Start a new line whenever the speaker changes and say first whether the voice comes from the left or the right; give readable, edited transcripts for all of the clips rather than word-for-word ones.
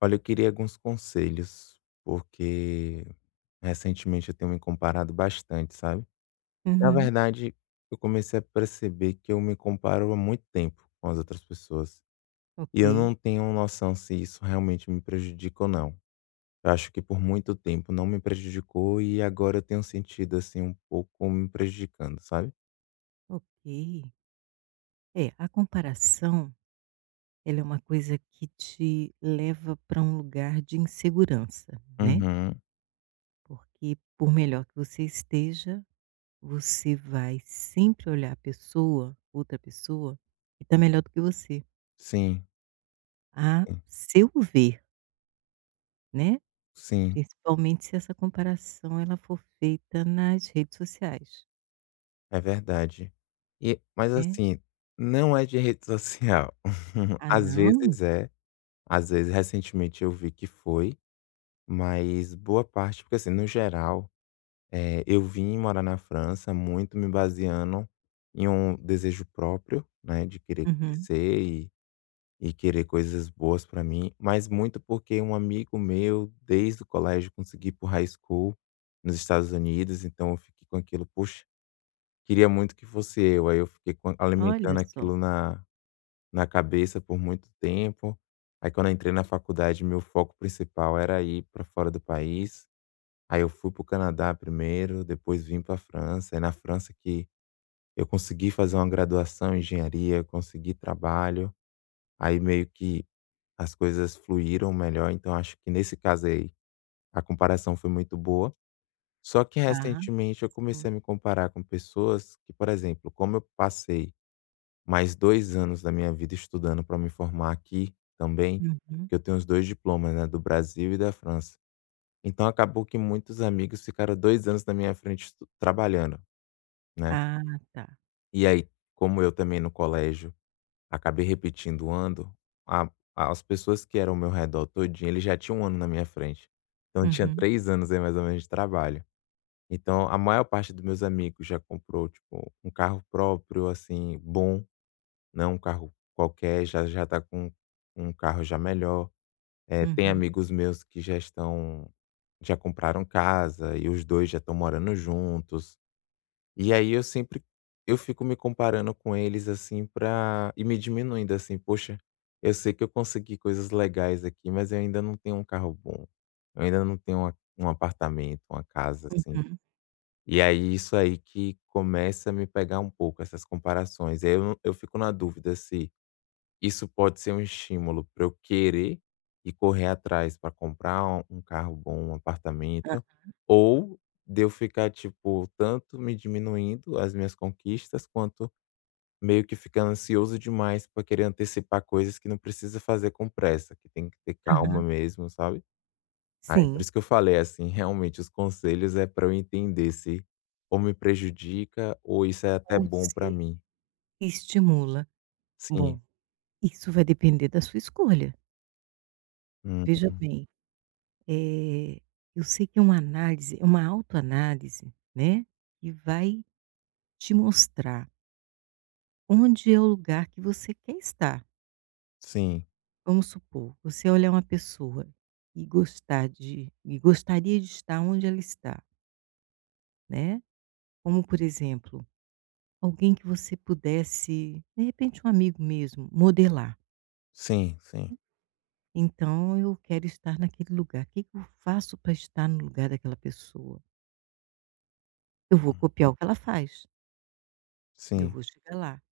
left: Olha, eu queria alguns conselhos, porque recentemente eu tenho me comparado bastante, sabe? Na
right: Uhum.
left: verdade, eu comecei a perceber que eu me comparo há muito tempo com as outras pessoas. E eu
right: Ok,
left: não tenho noção se isso realmente me prejudica ou não. Eu acho que por muito tempo não me prejudicou e agora eu tenho sentido assim um pouco me prejudicando, sabe?
right: ok. É, a comparação, ela é uma coisa que te leva para um lugar de insegurança, né?
left: Uhum.
right: Porque por melhor que você esteja, você vai sempre olhar a pessoa, outra pessoa, que está melhor do que você,
left: Sim,
right: a
left: sim,
right: seu ver, né?
left: sim,
right: Principalmente se essa comparação ela for feita nas redes sociais,
left: é verdade. E, mas
right: né?
left: assim, não é de rede social.
right: Ah,
left: Às
right: não?
left: vezes é. Às vezes, recentemente eu vi que foi, mas boa parte porque assim, no geral, eu vim morar na França muito me baseando em um desejo próprio, né, de querer
right: Uhum.
left: crescer e querer coisas boas para mim, mas muito porque um amigo meu, desde o colégio, consegui ir high school nos Estados Unidos. Então eu fiquei com aquilo: "Poxa, queria muito que fosse eu". Aí eu fiquei com
right: Olha
left: alimentando
right: só.
left: aquilo na cabeça por muito tempo. Aí quando eu entrei na faculdade, meu foco principal era ir para fora do país. Aí eu fui para o Canadá primeiro, depois vim para a França. É na França que eu consegui fazer uma graduação em engenharia, consegui trabalho. Aí meio que as coisas fluíram melhor. Então acho que nesse caso aí a comparação foi muito boa. Só que
right: Ah,
left: recentemente eu
right: sim.
left: comecei a me comparar com pessoas que, por exemplo, como eu passei mais 2 anos da minha vida estudando para me formar aqui também,
right: Uhum.
left: que eu tenho os 2 diplomas, né, do Brasil e da França. Então acabou que muitos amigos ficaram 2 anos na minha frente estu trabalhando, né.
right: Ah, tá.
left: E aí, como eu também no colégio acabei repetindo o ano, a as pessoas que eram ao meu redor todinho eles já tinham 1 ano na minha frente. Então eu tinha
right: Uhum,
left: 3 anos aí mais ou menos de trabalho. Então a maior parte dos meus amigos já comprou, tipo, um carro próprio, assim, bom. Não é um carro qualquer, já já tá com um carro já melhor. Tem
right: uhum,
left: amigos meus que já estão já compraram casa e os 2 já estão morando juntos. E aí eu sempre eu fico me comparando com eles, assim, pra e me diminuindo, assim: "Poxa, eu sei que eu consegui coisas legais aqui, mas eu ainda não tenho um carro bom. Eu ainda não tenho uma um apartamento, uma casa", assim.
right: uhum.
left: E aí isso aí que começa a me pegar um pouco, essas comparações. E aí eu fico na dúvida se isso pode ser um estímulo para eu querer e correr atrás para comprar um carro bom, um
right: Hã,
left: apartamento, ou de eu ficar, tipo, tanto me diminuindo as minhas conquistas, quanto meio que ficando ansioso demais para querer antecipar coisas que não precisa fazer com pressa, que tem que ter calma
right: aham.
left: mesmo, sabe. Aí por
right: Sim,
left: isso que eu falei, assim, realmente os conselhos é para eu entender se ou me prejudica ou isso é até
right: ou
left: bom
right: se
left: para mim.
right: estimula. Bom,
left: Sim,
right: isso vai depender da sua escolha.
left: uhum,
right: Veja bem, eh, eu sei que é uma análise é uma autoanálise, né, que vai te mostrar onde é o lugar que você quer estar.
left: sim,
right: Vamos supor, você olhar uma pessoa e gostar de e gostaria de estar onde ela está, né, como por exemplo alguém que você pudesse, de repente um amigo mesmo, modelar.
left: sim, sim,
right: Então eu quero estar naquele lugar. O que que eu faço para estar no lugar daquela pessoa? Eu vou
left: hum,
right: copiar o que ela faz, eu
left: sim.
right: vou chegar lá.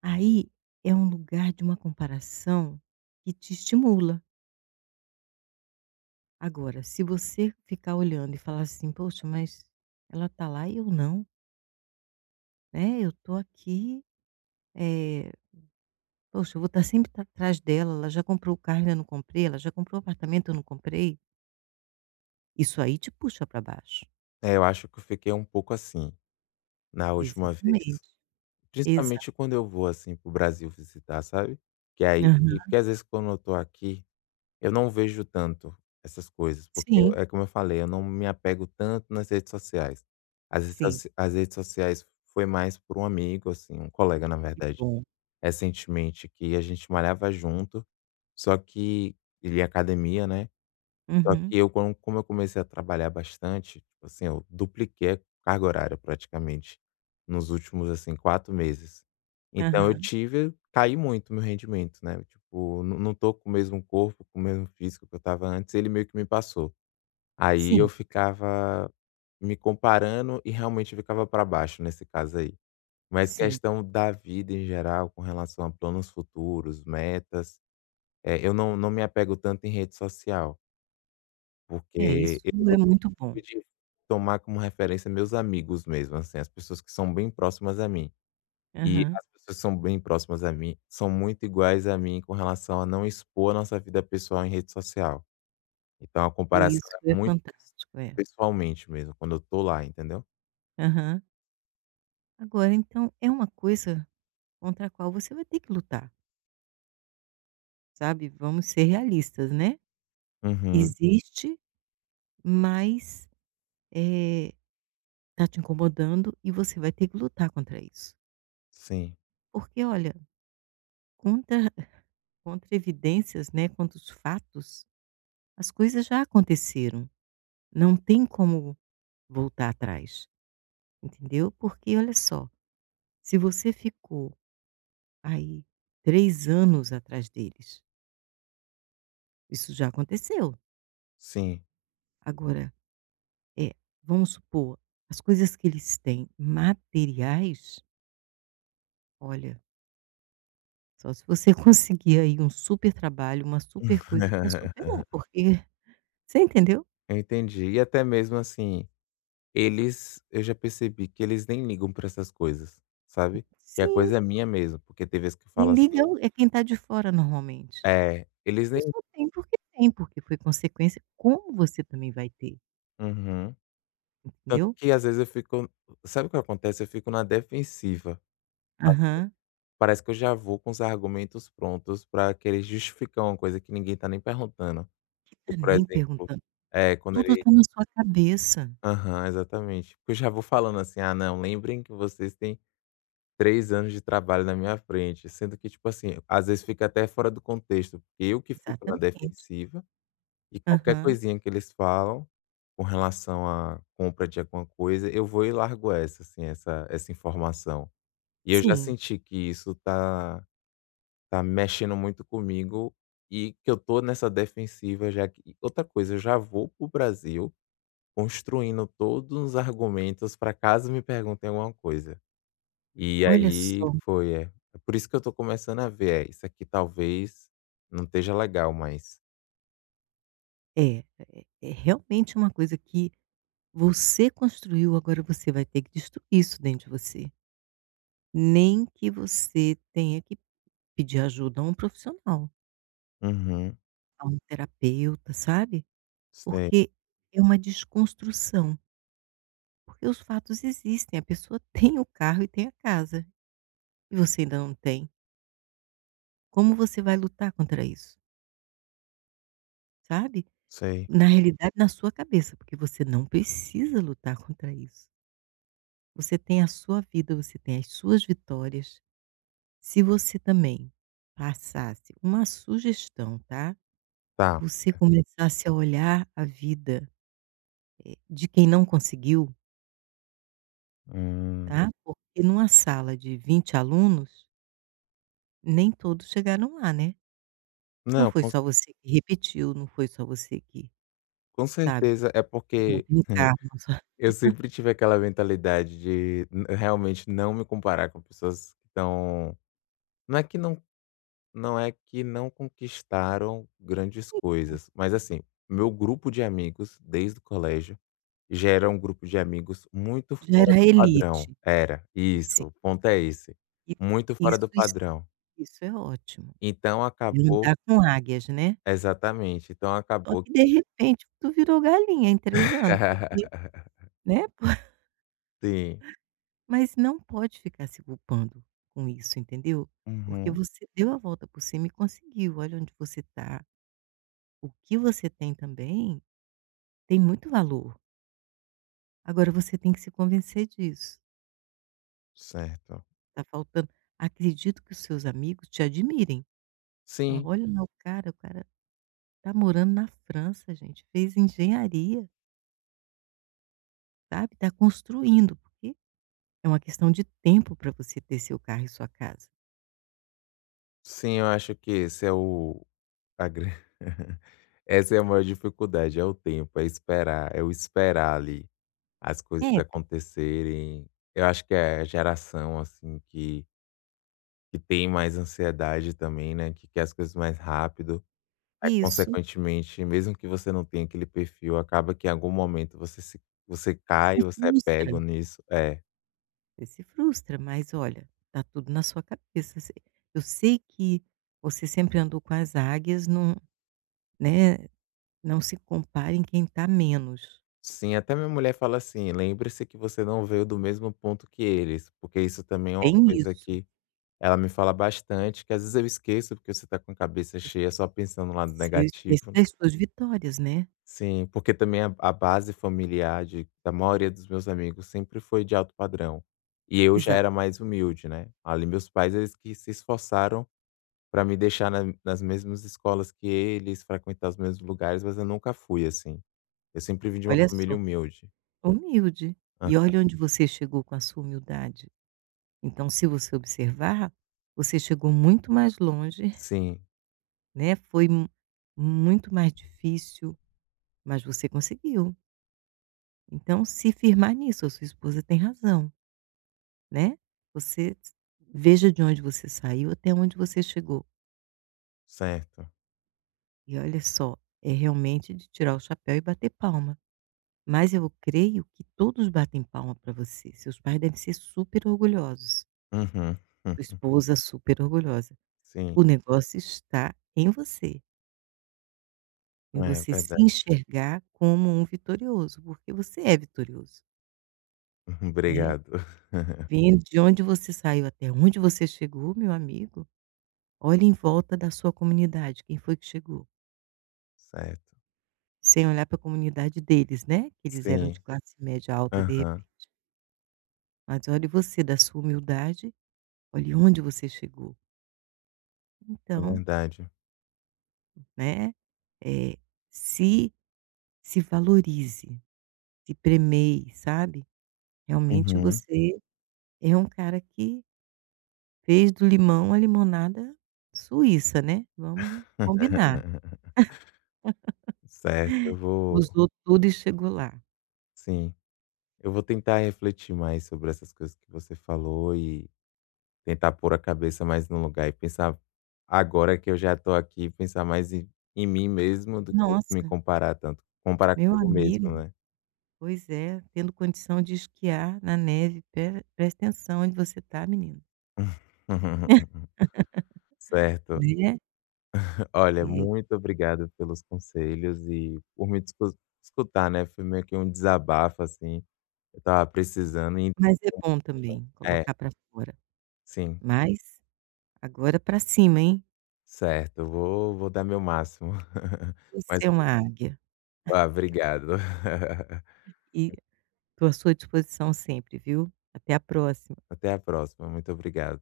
right: Aí é um lugar de uma comparação que te estimula. Agora, se você ficar olhando e falar assim: "Poxa, mas ela está lá e eu não, né, eu estou aqui, eh, poxa, eu vou estar sempre atrás dela, ela já comprou o carro e eu não comprei, ela já comprou o apartamento eu não comprei". Isso aí te puxa para baixo.
left: É, eu acho que eu fiquei um pouco assim, na última vez.
right: Exatamente. Exa
left: Principalmente quando eu vou, assim, para o Brasil visitar, sabe. Que aí
right: aham.
left: e porque às vezes quando eu tô aqui, eu não vejo tanto essas coisas, porque eu
right: Sim,
left: é como eu falei, eu não me apego tanto nas redes sociais.
right: sim.
left: As redes sociais foi mais por um amigo, assim, um colega, na
right: Que
left: verdade,
right: bom.
left: recentemente, que a gente malhava junto, só que ele é academia, né. Só que
right: Uhum.
left: eu como eu comecei a trabalhar bastante, tipo assim, eu dupliquei a carga horária praticamente nos últimos, assim, 4 meses. Então eu
right: Aham.
left: tive caí muito meu rendimento, né, tipo, não tô com o mesmo corpo, com o mesmo físico que eu estava antes, ele meio que me passou. Aí eu
right: Sim,
left: ficava me comparando e realmente ficava para baixo nesse caso aí. Mas
right: sim.
left: questão da vida em geral, com relação a planos futuros, metas, eu não me apego tanto em rede social,
right: É,
left: porque
right: isso é
left: eu
right: muito bom.
left: pude tomar como referência meus amigos mesmo, assim, as pessoas que são bem próximas a mim. E
right: Aham.
left: as pessoas que são bem próximas a mim são muito iguais a mim com relação a não expor a nossa vida pessoal em rede social. Então a
right: E
left: comparação
right: isso
left: é
right: é
left: muito
right: fantástico, é.
left: pessoalmente mesmo, quando eu tô lá, entendeu?
right: Aham. Agora então é uma coisa contra a qual você vai ter que lutar, sabe, vamos ser realistas, né.
left: Uhum.
right: Existe, mas, eh, tá te incomodando e você vai ter que lutar contra isso.
left: Sim,
right: Porque olha, contra contra evidências, né, contra os fatos. As coisas já aconteceram, não tem como voltar atrás, entendeu? Porque olha só, se você ficou aí 3 anos atrás deles, isso já aconteceu.
left: sim.
right: Agora, é, vamos supor, as coisas que eles têm materiais, olha, só se você conseguir aí um super trabalho, uma super coisa para superar, porque você entendeu?
left: Eu entendi. E até mesmo, assim, eles eu já percebi que eles nem ligam pra essas coisas, sabe? Que a
right: Sim,
left: coisa é minha mesmo, porque tem vezes que fala
right: quem liga é
left: assim
right: o é quem está de fora normalmente.
left: é,
right: A
left: eles nem
right: pessoa tem, porque foi consequência, como você também vai ter,
left: Uhum. Tanto
right: entendeu?
left: que às vezes eu fico sabe o que acontece? Eu fico na defensiva. Assim.
right: Aham.
left: Parece que eu já vou com os argumentos prontos pra querer justificar uma coisa que ninguém tá nem perguntando. E,
right: Tá
left: por
right: nem
left: exemplo
right: perguntando,
left: é, quando
right: tudo
left: ele
right: tá na sua cabeça.
left: aham, exatamente. Porque eu já vou falando assim: "Ah, não, lembrem que vocês têm 3 anos de trabalho na minha frente", sendo que, tipo assim, às vezes fica até fora do contexto, porque eu que fico na
right: Exatamente.
left: defensiva. E qualquer
right: Aham.
left: coisinha que eles falam, com relação à compra de alguma coisa, eu vou e largo essa, assim, essa informação. E eu já
right: Sim,
left: senti que isso tá tá mexendo muito comigo e que eu tô nessa defensiva já que e outra coisa, eu já vou pro Brasil construindo todos os argumentos para caso me perguntem alguma coisa. E
right: olha
left: aí
right: só,
left: foi, é. É por isso que eu tô começando a ver, é, isso aqui talvez não esteja legal mas
right: é realmente uma coisa que você construiu, agora você vai ter que destruir isso dentro de você. Nem que você tenha que pedir ajuda a um profissional,
left: Uhum.
right: a um terapeuta, sabe?
left: Sei,
right: Porque é uma desconstrução. Porque os fatos existem, a pessoa tem o carro e tem a casa, e você ainda não tem. Como você vai lutar contra isso, sabe?
left: sei.
right: Na, uhum, realidade, na sua cabeça, porque você não precisa lutar contra isso. Você tem a sua vida, você tem as suas vitórias. Se você também passasse uma sugestão, tá?
left: Tá.
right: Você começasse a olhar a vida, de quem não conseguiu,
left: Hum.
right: tá? Porque numa sala de 20 alunos, nem todos chegaram lá, né? Não
left: Não,
right: foi só você que repetiu, não foi só você que,
left: com
right: sabe,
left: certeza. É
right: que não
left: porque
right: tem carro,
left: eu sempre tive aquela mentalidade de n realmente não me comparar com pessoas que estão não é que não não é que não conquistaram grandes coisas, mas assim, meu grupo de amigos desde o colégio já era um grupo de amigos muito
right: já
left: fora
right: era
left: do padrão.
right: elite,
left: Era, isso,
right: assim,
left: o ponto é esse.
right: e
left: Muito fora
right: isso
left: do
right: isso
left: padrão.
right: isso é ótimo.
left: Então
right: E
left: acabou
right: andar com águias, né.
left: exatamente. Então
right: Só
left: acabou
right: que de
left: que
right: repente tu virou galinha em 3 anos, porque, né,
left: sim.
right: mas não pode ficar se culpando com isso, entendeu. Porque
left: Uhum.
right: você deu a volta por cima e conseguiu, olha onde você está. O que você tem também tem muito valor, agora você tem que se convencer disso.
left: Certo.
right: Tá faltando, acredito que os seus amigos te admirem. Fala:
left: Sim,
right: "Olha lá, o cara tá morando na França, gente, fez engenharia, sabe, tá construindo", porque é uma questão de tempo para você ter seu carro e sua casa.
left: sim, eu acho que esse é o a gran essa é a maior dificuldade, é o tempo, é esperar, é o esperar ali as coisas
right: É, porque
left: acontecerem. Eu acho que é a geração, assim, que tem mais ansiedade também, né, que quer as coisas mais rápido. Aí,
right: isso
left: consequentemente, mesmo que você não tenha aquele perfil, acaba que em algum momento você se você
right: se
left: cai, você é
right: frustra,
left: pego nisso. É.
right: você se frustra, mas olha, tá tudo na sua cabeça. Se eu sei que você sempre andou com as águias, não, né, não se compare em quem tá menos.
left: Sim, até minha mulher fala assim: "Lembre-se que você não veio do mesmo ponto que eles", porque isso também é uma
right: Tem
left: coisa
right: isso.
left: que ela me fala bastante, que às vezes eu esqueço, porque você tá com a cabeça cheia só pensando no lado
right: Você esquece
left: negativo.
right: das suas vitórias, né.
left: Sim, porque também a base familiar de da maioria dos meus amigos sempre foi de alto padrão, e eu já
right: Exato.
left: era mais humilde, né. Ali meus pais, eles que se esforçaram para me deixar na nas mesmas escolas que eles, frequentar os mesmos lugares, mas eu nunca fui assim. Eu sempre vim de uma
right: Olha
left: família
right: só,
left: humilde.
right: humilde.
left: Hã.
right: E olha onde você chegou com a sua humildade. Então se você observar, você chegou muito mais longe,
left: Sim.
right: né, foi mu muito mais difícil, mas você conseguiu. Então se firmar nisso, a sua esposa tem razão, né. Você veja de onde você saiu até onde você chegou.
left: Certo.
right: E olha só, é realmente de tirar o chapéu e bater palma. Mas eu creio que todos batem palma para você, seus pais devem ser super orgulhosos.
left: Uhum.
right: Esposa super orgulhosa.
left: Sim,
right: O negócio está em
left: é
right: você se
left: verdade.
right: enxergar como um vitorioso, porque você é vitorioso, né.
left: Obrigado.
right: Vendo de onde você saiu até onde você chegou, meu amigo, olhe em volta da sua comunidade, quem foi que chegou?
left: Certo.
right: Sem olhar para a comunidade deles, né, que eles eram de
left: Sim.
right: classe média alta de
left: Aham,
right: repente. Mas olhe você, da sua humildade, olhe onde você chegou.
left: é
right: Então,
left: verdade.
right: né, eh, se se valorize. Se premei, sabe. Realmente
left: Uhum.
right: você é um cara que fez do limão a limonada suíça, né, vamos combinar.
left: Certo, eu vou
right: Usou tudo e chegou lá.
left: sim, eu vou tentar refletir mais sobre essas coisas que você falou e tentar pôr a cabeça mais no lugar e pensar agora que eu já tô aqui, pensar mais em mim mesmo do que me
right: Nossa,
left: comparar tanto, comparar
right: meu
left: comigo mesmo,
right: amigo,
left: né.
right: pois é, tendo condição de esquiar na neve, presta atenção onde você está menino,
left: Certo.
right: né.
left: Olha,
right: É,
left: muito obrigado pelos conselhos e por me discu escutar, né, foi meio que um desabafo, assim, eu tava precisando e
right: mas é bom também
left: É,
right: colocar para fora,
left: sim,
right: mas agora para cima, hein.
left: certo, eu vou dar meu máximo. Mas,
right: Você é uma águia
left: ah, obrigado.
right: e estou à sua disposição sempre, viu. Até a próxima.
left: Até a próxima, muito obrigado.